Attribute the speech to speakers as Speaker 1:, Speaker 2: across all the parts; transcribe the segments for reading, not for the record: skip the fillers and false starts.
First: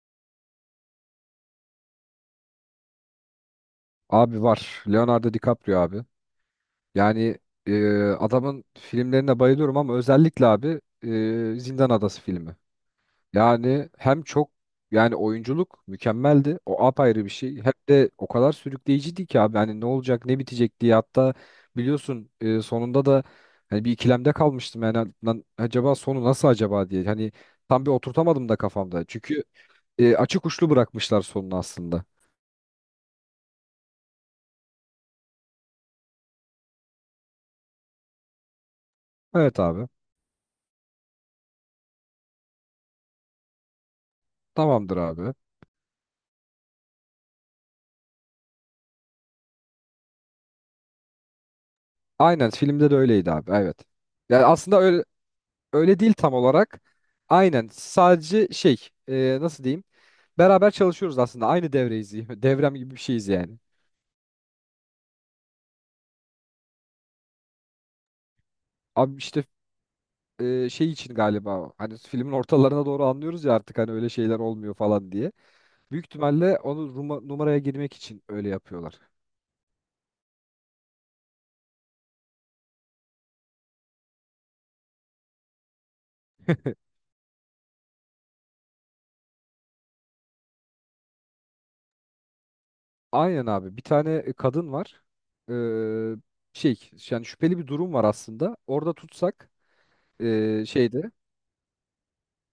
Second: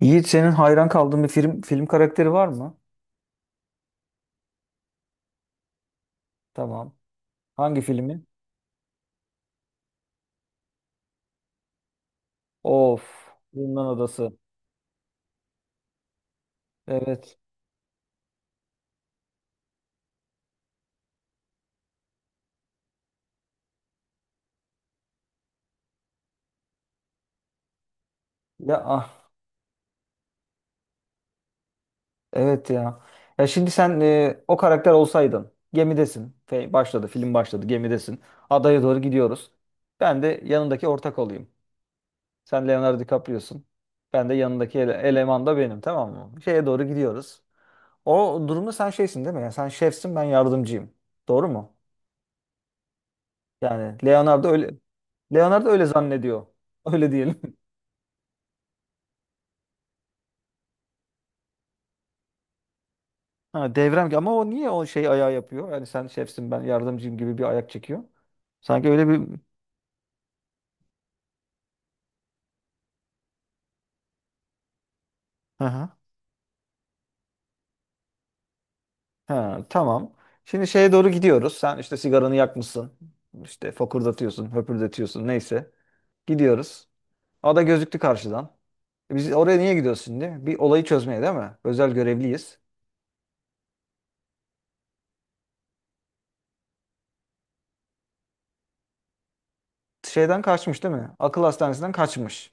Speaker 1: Yiğit senin hayran kaldığın bir film karakteri var mı?
Speaker 2: Abi var. Leonardo DiCaprio abi.
Speaker 1: Tamam.
Speaker 2: Yani
Speaker 1: Hangi
Speaker 2: e,
Speaker 1: filmi?
Speaker 2: adamın filmlerine bayılıyorum ama özellikle abi Zindan Adası filmi.
Speaker 1: Of, Zindan
Speaker 2: Yani hem
Speaker 1: Adası.
Speaker 2: çok yani oyunculuk mükemmeldi. O apayrı bir
Speaker 1: Evet.
Speaker 2: şey. Hem de o kadar sürükleyiciydi ki abi. Hani ne olacak ne bitecek diye hatta biliyorsun sonunda da hani bir ikilemde kalmıştım. Yani lan acaba sonu nasıl acaba diye. Hani tam bir oturtamadım da
Speaker 1: Ya
Speaker 2: kafamda.
Speaker 1: ah,
Speaker 2: Çünkü açık uçlu bırakmışlar sonunu aslında.
Speaker 1: evet ya. Ya şimdi sen o karakter olsaydın. Gemidesin. Başladı, film başladı. Gemidesin. Adaya doğru gidiyoruz.
Speaker 2: Evet abi.
Speaker 1: Ben de yanındaki ortak olayım. Sen Leonardo DiCaprio'sun. Ben de yanındaki
Speaker 2: Tamamdır abi.
Speaker 1: eleman da benim, tamam mı? Şeye doğru gidiyoruz. O durumda sen şeysin değil mi? Yani sen şefsin, ben yardımcıyım. Doğru mu?
Speaker 2: Aynen filmde de öyleydi abi. Evet.
Speaker 1: Yani
Speaker 2: Yani
Speaker 1: Leonardo öyle
Speaker 2: aslında öyle
Speaker 1: Leonardo öyle
Speaker 2: öyle değil tam
Speaker 1: zannediyor.
Speaker 2: olarak.
Speaker 1: Öyle diyelim.
Speaker 2: Aynen sadece şey nasıl diyeyim? Beraber çalışıyoruz aslında. Aynı devreyiz. Devrem gibi bir şeyiz yani.
Speaker 1: Ha, devrem ama o niye o şey ayağı yapıyor? Yani sen şefsin ben yardımcıyım gibi bir ayak çekiyor. Sanki öyle
Speaker 2: Abi
Speaker 1: bir
Speaker 2: işte şey için galiba hani filmin ortalarına doğru anlıyoruz ya artık hani öyle şeyler olmuyor falan diye.
Speaker 1: hı hı.
Speaker 2: Büyük ihtimalle onu numaraya girmek için öyle yapıyorlar.
Speaker 1: Ha, tamam. Şimdi şeye doğru gidiyoruz. Sen işte sigaranı yakmışsın. İşte fokurdatıyorsun, höpürdetiyorsun neyse. Gidiyoruz. Ada gözüktü karşıdan. E biz oraya niye gidiyoruz şimdi? Bir olayı çözmeye değil mi? Özel görevliyiz.
Speaker 2: Aynen abi. Bir tane kadın var. Ee, şey yani şüpheli bir durum var aslında. Orada tutsak
Speaker 1: Şeyden kaçmış değil mi?
Speaker 2: şeyde
Speaker 1: Akıl hastanesinden kaçmış.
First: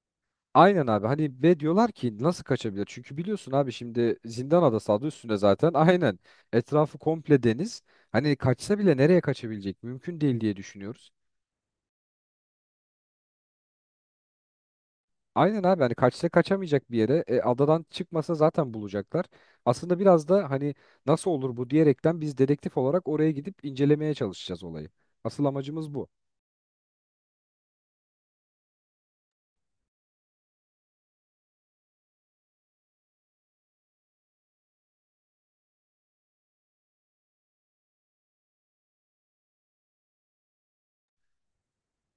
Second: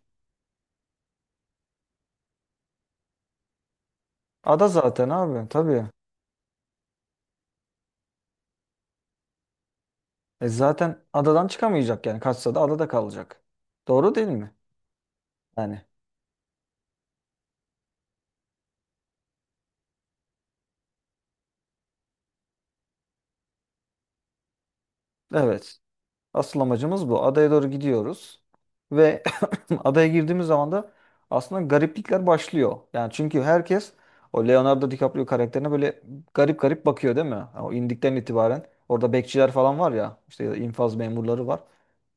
Speaker 2: aynen abi hani ve diyorlar ki nasıl kaçabilir? Çünkü biliyorsun abi şimdi zindan
Speaker 1: Ada
Speaker 2: adası adı
Speaker 1: zaten
Speaker 2: üstünde
Speaker 1: abi
Speaker 2: zaten
Speaker 1: tabii.
Speaker 2: aynen etrafı komple deniz. Hani kaçsa bile nereye kaçabilecek? Mümkün değil
Speaker 1: E
Speaker 2: diye
Speaker 1: zaten
Speaker 2: düşünüyoruz.
Speaker 1: adadan çıkamayacak yani. Kaçsa da adada kalacak. Doğru değil mi?
Speaker 2: Aynen abi
Speaker 1: Yani
Speaker 2: hani kaçsa kaçamayacak bir yere adadan çıkmasa zaten bulacaklar. Aslında biraz da hani nasıl olur bu diyerekten biz dedektif olarak oraya gidip incelemeye çalışacağız olayı. Asıl
Speaker 1: evet.
Speaker 2: amacımız bu.
Speaker 1: Asıl amacımız bu. Adaya doğru gidiyoruz ve adaya girdiğimiz zaman da aslında gariplikler başlıyor. Yani çünkü herkes o Leonardo DiCaprio karakterine böyle garip garip bakıyor değil mi? Yani o indikten itibaren orada bekçiler falan var ya işte ya da infaz memurları var.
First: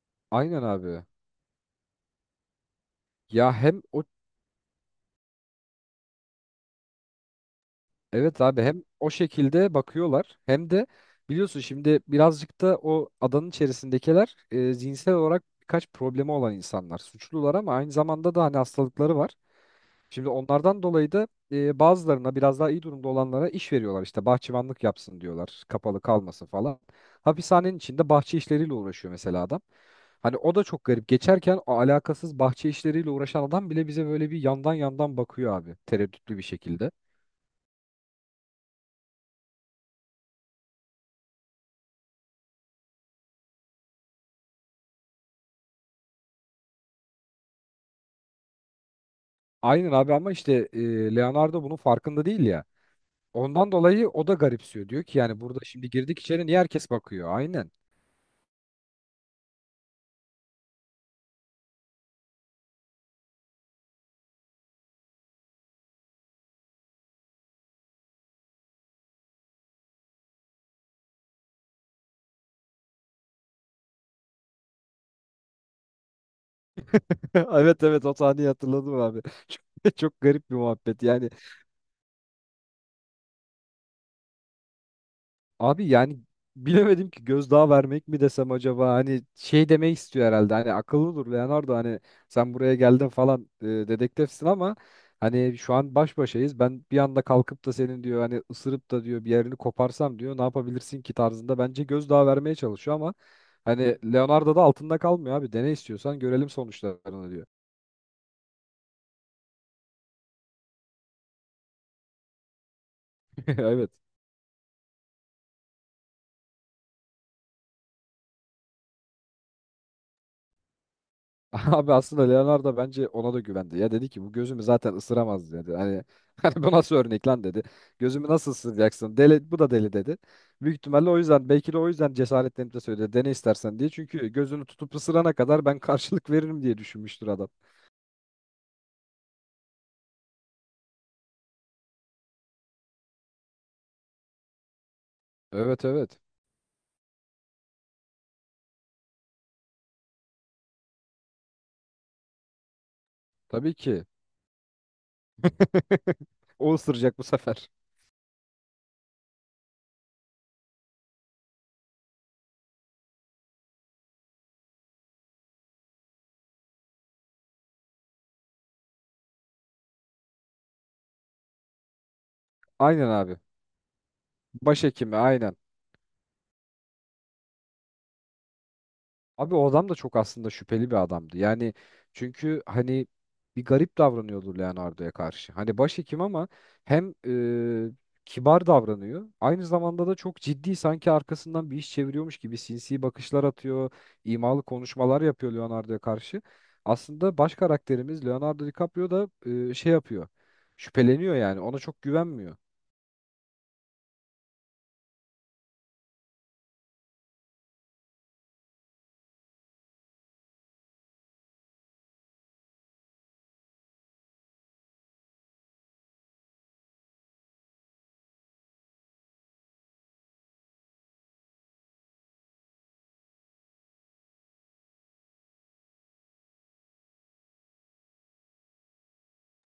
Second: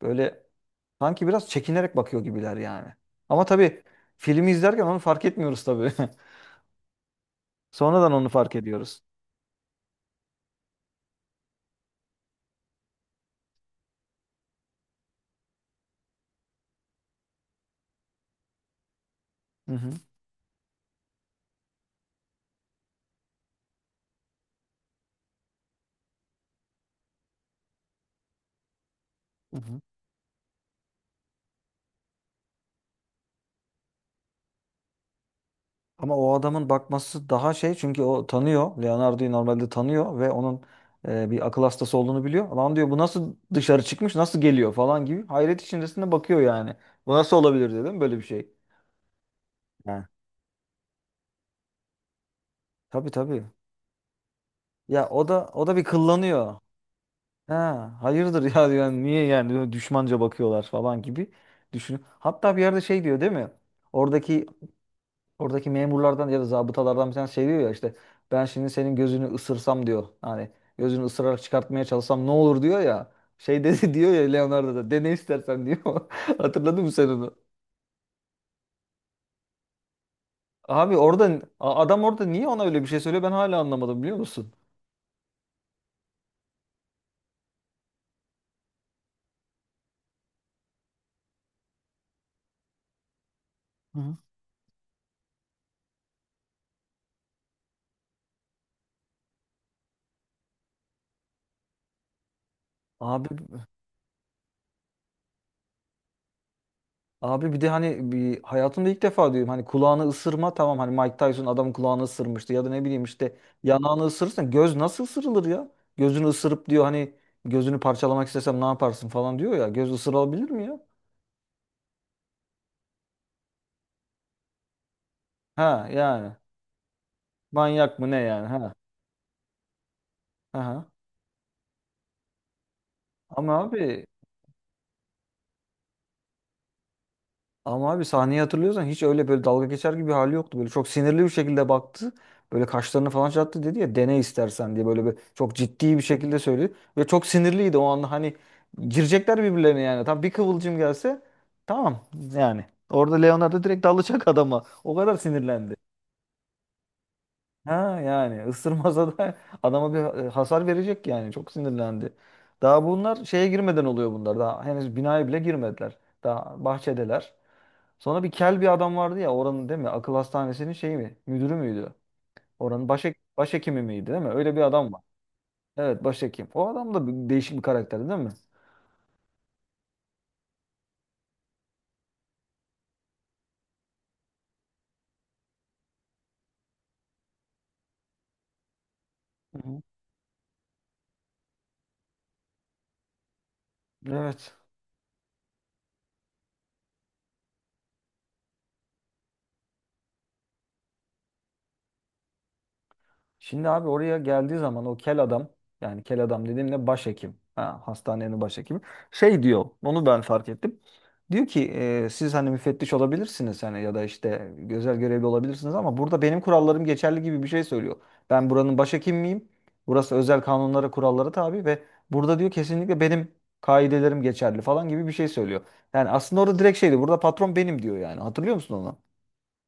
Speaker 1: Böyle
Speaker 2: Aynen abi.
Speaker 1: sanki biraz çekinerek bakıyor gibiler yani. Ama
Speaker 2: Ya
Speaker 1: tabii
Speaker 2: hem o
Speaker 1: filmi izlerken onu fark etmiyoruz tabii. Sonradan onu
Speaker 2: evet
Speaker 1: fark
Speaker 2: abi hem
Speaker 1: ediyoruz.
Speaker 2: o şekilde bakıyorlar hem de biliyorsun şimdi birazcık da o adanın içerisindekiler zihinsel olarak birkaç problemi olan insanlar. Suçlular ama aynı zamanda da hani hastalıkları var.
Speaker 1: Hı hı.
Speaker 2: Şimdi onlardan dolayı da bazılarına biraz daha iyi durumda olanlara iş veriyorlar. İşte bahçıvanlık yapsın diyorlar. Kapalı kalmasın falan. Hapishanenin içinde bahçe işleriyle uğraşıyor mesela
Speaker 1: Hı
Speaker 2: adam.
Speaker 1: hı.
Speaker 2: Hani o da çok garip. Geçerken o alakasız bahçe işleriyle uğraşan adam bile bize böyle bir yandan yandan bakıyor abi.
Speaker 1: Ama o
Speaker 2: Tereddütlü bir
Speaker 1: adamın
Speaker 2: şekilde.
Speaker 1: bakması daha şey, çünkü o tanıyor. Leonardo'yu normalde tanıyor ve onun bir akıl hastası olduğunu biliyor. Lan diyor bu nasıl dışarı çıkmış, nasıl geliyor falan gibi. Hayret içerisinde bakıyor yani. Bu nasıl olabilir dedim, böyle bir şey.
Speaker 2: Aynen
Speaker 1: Ha.
Speaker 2: abi ama işte Leonardo bunun farkında değil ya.
Speaker 1: Tabii tabii.
Speaker 2: Ondan dolayı o da garipsiyor. Diyor
Speaker 1: Ya
Speaker 2: ki
Speaker 1: o
Speaker 2: yani
Speaker 1: da
Speaker 2: burada
Speaker 1: o da bir
Speaker 2: şimdi girdik içeri niye
Speaker 1: kıllanıyor.
Speaker 2: herkes bakıyor? Aynen.
Speaker 1: Ha, hayırdır ya diyor. Yani niye yani böyle düşmanca bakıyorlar falan gibi düşünüyor. Hatta bir yerde şey diyor değil mi? Oradaki Oradaki memurlardan ya da zabıtalardan bir tanesi şey diyor ya, işte ben şimdi senin gözünü ısırsam diyor. Hani gözünü ısırarak çıkartmaya çalışsam ne olur diyor ya. Şey dedi diyor ya, Leonardo da dene istersen diyor. Hatırladın mı sen onu?
Speaker 2: Evet evet, o sahneyi hatırladım abi. Çok, çok garip bir
Speaker 1: Abi
Speaker 2: muhabbet. Yani
Speaker 1: orada adam orada niye ona öyle bir şey söylüyor, ben hala anlamadım biliyor musun?
Speaker 2: abi yani bilemedim ki gözdağı vermek mi desem acaba hani şey demek istiyor herhalde hani akıllı dur Leonardo hani sen buraya geldin falan
Speaker 1: Hı hı.
Speaker 2: dedektifsin ama hani şu an baş başayız ben bir anda kalkıp da senin diyor hani ısırıp da diyor bir yerini koparsam diyor ne yapabilirsin ki tarzında bence gözdağı vermeye çalışıyor ama
Speaker 1: Abi
Speaker 2: hani Leonardo da altında kalmıyor abi dene istiyorsan görelim sonuçlarını diyor.
Speaker 1: Abi bir de hani bir hayatımda ilk defa diyorum, hani kulağını ısırma tamam, hani Mike Tyson adamın kulağını ısırmıştı ya da ne bileyim işte
Speaker 2: Evet.
Speaker 1: yanağını ısırırsan, göz nasıl ısırılır ya? Gözünü ısırıp diyor hani gözünü parçalamak istesem ne yaparsın falan diyor ya, göz ısırılabilir mi ya?
Speaker 2: Abi aslında Leonardo bence ona da güvendi. Ya dedi ki bu gözümü zaten ısıramaz dedi.
Speaker 1: Ha
Speaker 2: Hani
Speaker 1: yani
Speaker 2: hani bu nasıl örnek lan dedi.
Speaker 1: manyak mı ne
Speaker 2: Gözümü
Speaker 1: yani,
Speaker 2: nasıl
Speaker 1: ha.
Speaker 2: ısıracaksın? Deli, bu da deli dedi. Büyük
Speaker 1: Aha.
Speaker 2: ihtimalle o yüzden belki de o yüzden cesaretlenip de söyledi. Dene
Speaker 1: Ama
Speaker 2: istersen diye.
Speaker 1: abi
Speaker 2: Çünkü gözünü tutup ısırana kadar ben karşılık veririm diye düşünmüştür adam.
Speaker 1: ama abi sahneyi hatırlıyorsan hiç öyle böyle dalga geçer gibi bir hali yoktu. Böyle çok sinirli bir şekilde baktı. Böyle kaşlarını falan çattı, dedi ya dene istersen diye böyle bir çok
Speaker 2: Evet
Speaker 1: ciddi bir
Speaker 2: evet.
Speaker 1: şekilde söyledi. Ve çok sinirliydi o anda, hani girecekler birbirlerine yani. Tam bir kıvılcım gelse tamam yani. Orada Leonardo
Speaker 2: Tabii
Speaker 1: direkt
Speaker 2: ki.
Speaker 1: dalacak adama. O kadar sinirlendi.
Speaker 2: O ısıracak bu sefer.
Speaker 1: Ha yani ısırmasa da adama bir hasar verecek yani. Çok sinirlendi. Daha bunlar şeye girmeden oluyor bunlar. Daha henüz binaya bile girmediler. Daha bahçedeler. Sonra bir kel bir adam vardı ya oranın, değil mi? Akıl hastanesinin şeyi mi? Müdürü müydü? Oranın
Speaker 2: Aynen abi.
Speaker 1: başhekimi miydi, değil mi? Öyle bir adam var.
Speaker 2: Başhekimi aynen.
Speaker 1: Evet, başhekim. O adam da değişik bir karakter değil mi?
Speaker 2: Abi o adam da çok aslında şüpheli bir adamdı. Yani çünkü hani bir garip davranıyordu Leonardo'ya karşı. Hani başhekim ama hem e, kibar davranıyor.
Speaker 1: Hı
Speaker 2: Aynı
Speaker 1: hı.
Speaker 2: zamanda da çok ciddi sanki arkasından bir iş çeviriyormuş gibi sinsi bakışlar atıyor.
Speaker 1: Evet.
Speaker 2: İmalı konuşmalar yapıyor Leonardo'ya karşı. Aslında baş karakterimiz Leonardo DiCaprio da şey yapıyor. Şüpheleniyor yani ona çok güvenmiyor.
Speaker 1: Şimdi abi oraya geldiği zaman o kel adam, yani kel adam dediğimde başhekim. Ha, hastanenin başhekimi. Şey diyor, onu ben fark ettim. Diyor ki siz hani müfettiş olabilirsiniz, hani ya da işte özel görevli olabilirsiniz ama burada benim kurallarım geçerli gibi bir şey söylüyor. Ben buranın başhekim miyim? Burası özel kanunlara, kurallara tabi ve burada diyor kesinlikle benim kaidelerim geçerli falan gibi bir şey söylüyor. Yani aslında orada direkt şeydi, burada patron benim diyor yani, hatırlıyor musun onu?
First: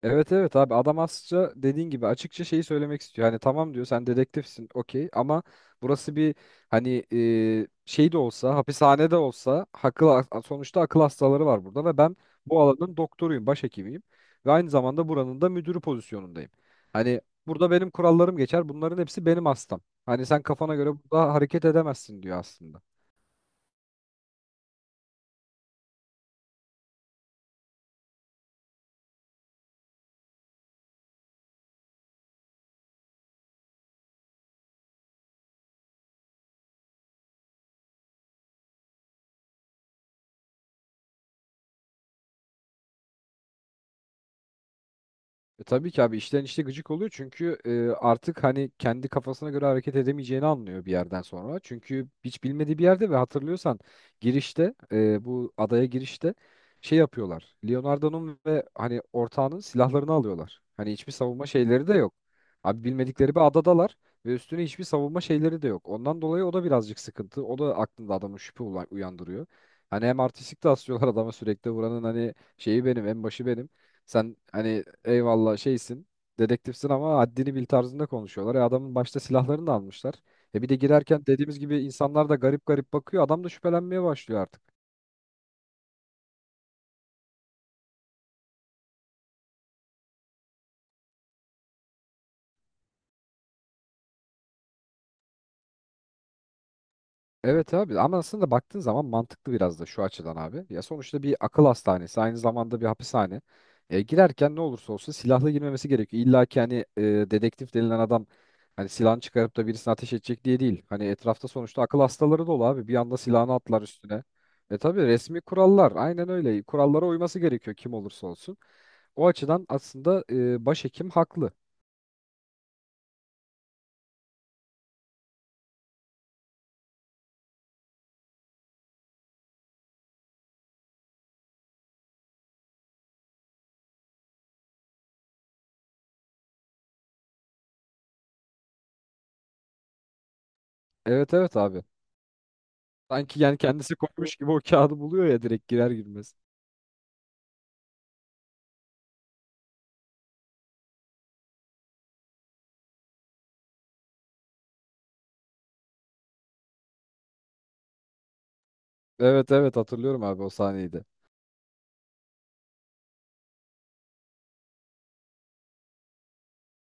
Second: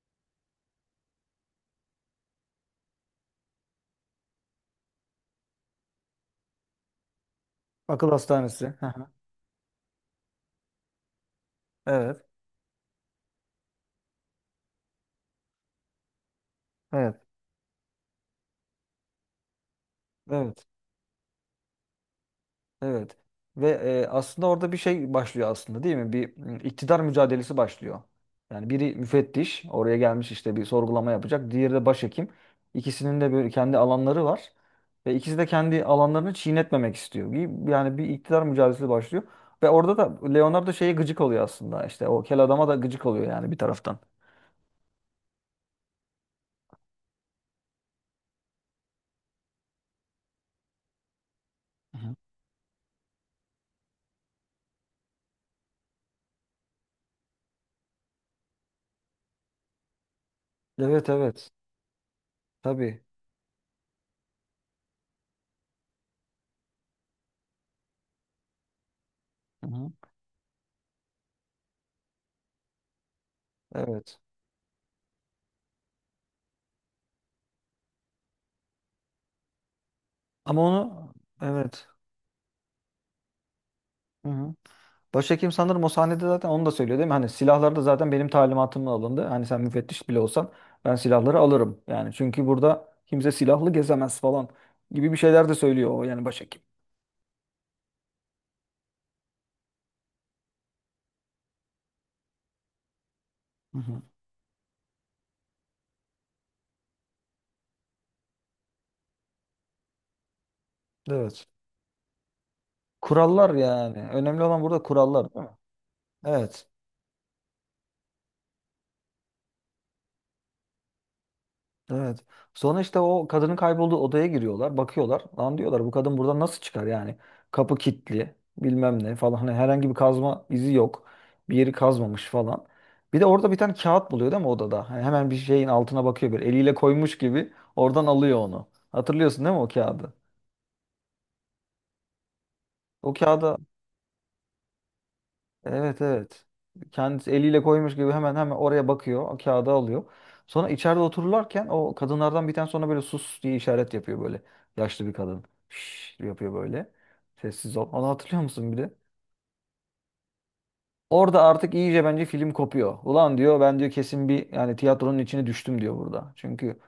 Speaker 2: Evet evet abi adam aslında dediğin gibi açıkça şeyi söylemek istiyor. Hani tamam diyor sen dedektifsin okey ama burası bir hani
Speaker 1: Akıl
Speaker 2: şey de olsa
Speaker 1: hastanesi. Hı hı.
Speaker 2: hapishane de olsa akıl, sonuçta akıl hastaları var burada ve ben
Speaker 1: Evet.
Speaker 2: bu alanın doktoruyum, başhekimiyim ve aynı zamanda buranın da müdürü pozisyonundayım.
Speaker 1: Evet.
Speaker 2: Hani burada benim kurallarım geçer bunların hepsi benim hastam. Hani sen
Speaker 1: Evet.
Speaker 2: kafana göre burada hareket edemezsin diyor aslında.
Speaker 1: Evet. Ve aslında orada bir şey başlıyor aslında değil mi? Bir iktidar mücadelesi başlıyor. Yani biri müfettiş, oraya gelmiş işte bir sorgulama yapacak. Diğeri de başhekim. İkisinin de böyle kendi alanları var ve ikisi de kendi alanlarını çiğnetmemek istiyor. Yani bir iktidar mücadelesi başlıyor ve orada da Leonardo şeye gıcık oluyor aslında. İşte o kel adama da gıcık oluyor yani bir taraftan.
Speaker 2: Tabii ki abi işten işte gıcık oluyor çünkü artık hani kendi kafasına göre hareket edemeyeceğini anlıyor bir yerden sonra.
Speaker 1: Hı
Speaker 2: Çünkü
Speaker 1: hı.
Speaker 2: hiç bilmediği bir yerde ve hatırlıyorsan girişte bu adaya girişte şey yapıyorlar. Leonardo'nun ve hani ortağının silahlarını alıyorlar. Hani
Speaker 1: Evet
Speaker 2: hiçbir savunma
Speaker 1: evet.
Speaker 2: şeyleri de yok. Abi
Speaker 1: Tabii.
Speaker 2: bilmedikleri bir adadalar ve üstüne hiçbir savunma şeyleri de yok. Ondan dolayı o da birazcık sıkıntı. O da aklında adamın şüphe uyandırıyor.
Speaker 1: Hı hı.
Speaker 2: Hani hem artistik de asıyorlar adama sürekli buranın hani şeyi benim en başı benim.
Speaker 1: Evet.
Speaker 2: Sen hani eyvallah şeysin, dedektifsin ama haddini bil tarzında konuşuyorlar. E adamın başta silahlarını da almışlar.
Speaker 1: Ama
Speaker 2: E bir de
Speaker 1: onu
Speaker 2: girerken dediğimiz gibi
Speaker 1: Evet.
Speaker 2: insanlar da garip garip bakıyor. Adam da şüphelenmeye başlıyor artık.
Speaker 1: Başhekim sanırım o sahnede zaten onu da söylüyor değil mi? Hani silahlar da zaten benim talimatımla alındı. Hani sen müfettiş bile olsan ben silahları alırım. Yani çünkü burada kimse silahlı gezemez falan gibi bir şeyler de söylüyor o, yani başhekim.
Speaker 2: Evet abi ama aslında baktığın zaman mantıklı biraz da şu açıdan abi. Ya sonuçta bir akıl hastanesi aynı zamanda bir hapishane.
Speaker 1: Hı hı.
Speaker 2: Girerken ne olursa olsun silahlı girmemesi gerekiyor. İlla ki hani dedektif denilen adam hani silahını çıkarıp da birisine ateş edecek diye değil. Hani
Speaker 1: Evet.
Speaker 2: etrafta sonuçta akıl hastaları dolu abi. Bir anda
Speaker 1: Kurallar
Speaker 2: silahını atlar
Speaker 1: yani.
Speaker 2: üstüne.
Speaker 1: Önemli olan
Speaker 2: E
Speaker 1: burada
Speaker 2: tabii
Speaker 1: kurallar
Speaker 2: resmi
Speaker 1: değil mi?
Speaker 2: kurallar aynen öyle.
Speaker 1: Evet.
Speaker 2: Kurallara uyması gerekiyor kim olursa olsun. O açıdan aslında başhekim haklı.
Speaker 1: Evet. Sonra işte o kadının kaybolduğu odaya giriyorlar, bakıyorlar. Lan diyorlar bu kadın buradan nasıl çıkar yani? Kapı kilitli, bilmem ne falan. Hani herhangi bir kazma izi yok. Bir yeri kazmamış falan. Bir de orada bir tane kağıt buluyor değil mi odada? Hani hemen bir şeyin altına bakıyor, böyle eliyle koymuş gibi oradan alıyor onu. Hatırlıyorsun değil mi o kağıdı?
Speaker 2: Evet evet abi.
Speaker 1: O
Speaker 2: Sanki
Speaker 1: kağıda
Speaker 2: yani kendisi koymuş gibi o kağıdı buluyor ya direkt girer
Speaker 1: Evet
Speaker 2: girmez.
Speaker 1: evet. Kendisi eliyle koymuş gibi hemen hemen oraya bakıyor. O kağıdı alıyor. Sonra içeride otururlarken o kadınlardan bir tane sonra böyle sus diye işaret yapıyor böyle. Yaşlı bir kadın. Şşş yapıyor böyle. Sessiz ol. Onu hatırlıyor musun bir de?
Speaker 2: Evet evet, hatırlıyorum abi o sahneyi de.
Speaker 1: Orada artık iyice bence film kopuyor. Ulan diyor ben diyor kesin bir, yani tiyatronun içine düştüm diyor burada. Çünkü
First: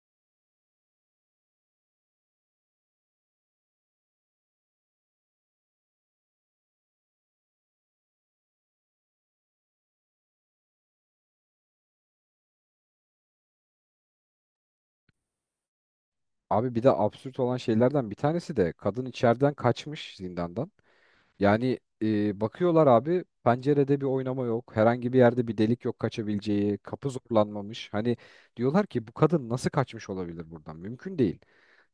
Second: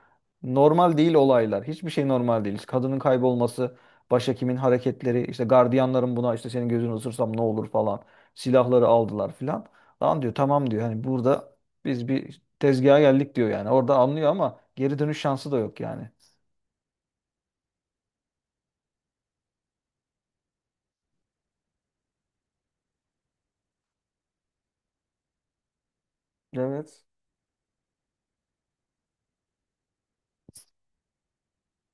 Speaker 1: normal değil olaylar. Hiçbir şey normal değil. Kadının kaybolması, başhekimin hareketleri, işte gardiyanların buna işte senin gözünü ısırsam ne olur falan. Silahları aldılar filan. Lan diyor tamam diyor. Hani burada biz bir tezgaha geldik diyor yani. Orada anlıyor ama geri dönüş şansı da yok yani.
Speaker 2: Abi bir de absürt olan şeylerden bir tanesi de kadın içeriden kaçmış zindandan. Yani bakıyorlar abi pencerede bir oynama yok. Herhangi bir yerde bir delik yok kaçabileceği.
Speaker 1: Evet.
Speaker 2: Kapı zorlanmamış. Hani diyorlar ki bu kadın nasıl kaçmış olabilir buradan? Mümkün değil.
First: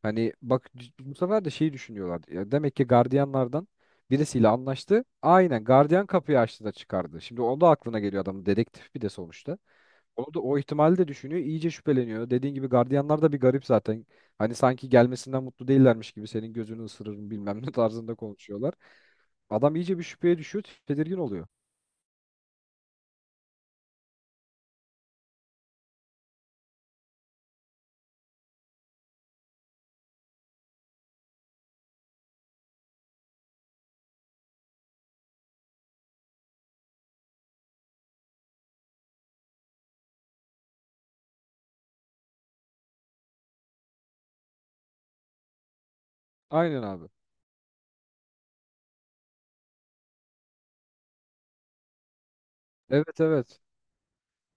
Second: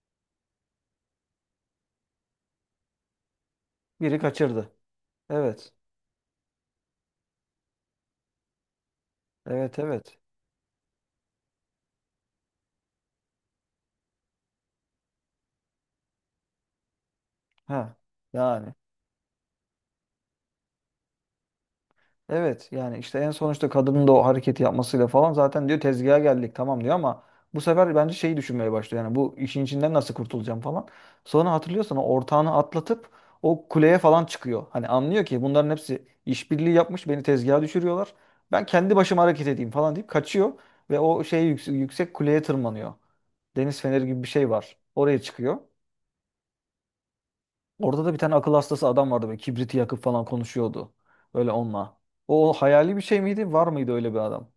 Speaker 2: Hani bak bu sefer de şeyi düşünüyorlar. Ya demek ki gardiyanlardan
Speaker 1: Biri
Speaker 2: birisiyle
Speaker 1: kaçırdı.
Speaker 2: anlaştı. Aynen
Speaker 1: Evet.
Speaker 2: gardiyan kapıyı açtı da çıkardı. Şimdi o da aklına geliyor adam dedektif bir de sonuçta.
Speaker 1: Evet evet.
Speaker 2: Onu da o ihtimali de düşünüyor. İyice şüpheleniyor. Dediğin gibi gardiyanlar da bir garip zaten. Hani sanki gelmesinden mutlu değillermiş gibi senin gözünü ısırırım bilmem ne
Speaker 1: Ha.
Speaker 2: tarzında
Speaker 1: Yani
Speaker 2: konuşuyorlar. Adam iyice bir şüpheye düşüyor, tedirgin oluyor.
Speaker 1: evet, yani işte en sonuçta kadının da o hareketi yapmasıyla falan zaten diyor tezgaha geldik tamam diyor ama bu sefer bence şeyi düşünmeye başlıyor. Yani bu işin içinden nasıl kurtulacağım falan. Sonra hatırlıyorsan o ortağını atlatıp o kuleye falan çıkıyor. Hani anlıyor ki bunların hepsi işbirliği yapmış, beni tezgaha düşürüyorlar. Ben kendi başıma hareket edeyim falan deyip kaçıyor ve o şey yüksek, yüksek kuleye tırmanıyor. Deniz feneri gibi bir şey var. Oraya çıkıyor.
Speaker 2: Aynen abi.
Speaker 1: Orada da bir tane akıl hastası adam vardı, böyle kibriti yakıp falan konuşuyordu böyle onunla. O hayali bir şey
Speaker 2: Evet
Speaker 1: miydi?
Speaker 2: evet.
Speaker 1: Var mıydı öyle bir adam?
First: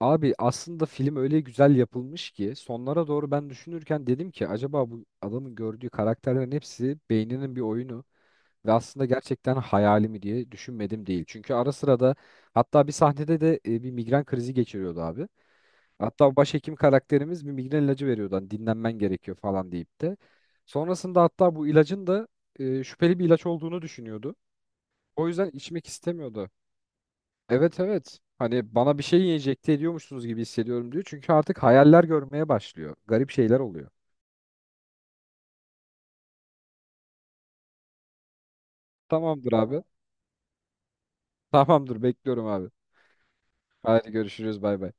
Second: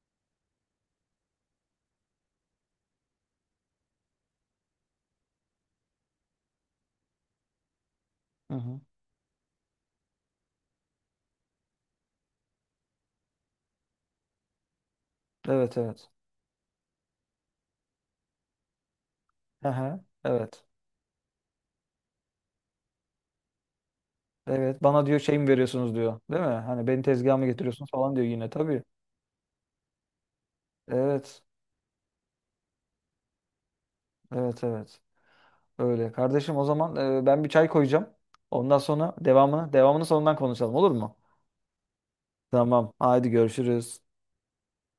Speaker 2: Abi aslında film öyle güzel yapılmış ki sonlara doğru ben düşünürken dedim ki acaba bu adamın gördüğü karakterlerin hepsi beyninin bir oyunu
Speaker 1: Hı
Speaker 2: ve
Speaker 1: hı.
Speaker 2: aslında gerçekten hayali mi diye düşünmedim değil. Çünkü ara sıra da hatta bir sahnede de bir migren krizi geçiriyordu abi.
Speaker 1: Evet evet.
Speaker 2: Hatta başhekim karakterimiz bir migren ilacı veriyordu. Hani dinlenmen gerekiyor falan
Speaker 1: Aha,
Speaker 2: deyip de.
Speaker 1: evet.
Speaker 2: Sonrasında hatta bu ilacın da şüpheli bir ilaç olduğunu düşünüyordu.
Speaker 1: Evet, bana diyor
Speaker 2: O
Speaker 1: şey mi
Speaker 2: yüzden içmek
Speaker 1: veriyorsunuz diyor. Değil mi?
Speaker 2: istemiyordu.
Speaker 1: Hani beni tezgaha mı
Speaker 2: Evet
Speaker 1: getiriyorsunuz falan
Speaker 2: evet.
Speaker 1: diyor yine
Speaker 2: Hani
Speaker 1: tabii.
Speaker 2: bana bir şey enjekte ediyormuşsunuz gibi hissediyorum diyor. Çünkü
Speaker 1: Evet.
Speaker 2: artık hayaller görmeye başlıyor. Garip şeyler oluyor.
Speaker 1: Evet evet. Öyle. Kardeşim o zaman ben bir çay koyacağım. Ondan sonra
Speaker 2: Tamamdır
Speaker 1: devamını
Speaker 2: abi.
Speaker 1: sonundan konuşalım, olur mu?
Speaker 2: Tamamdır bekliyorum abi.
Speaker 1: Tamam. Haydi görüşürüz.
Speaker 2: Hadi görüşürüz, bay bay.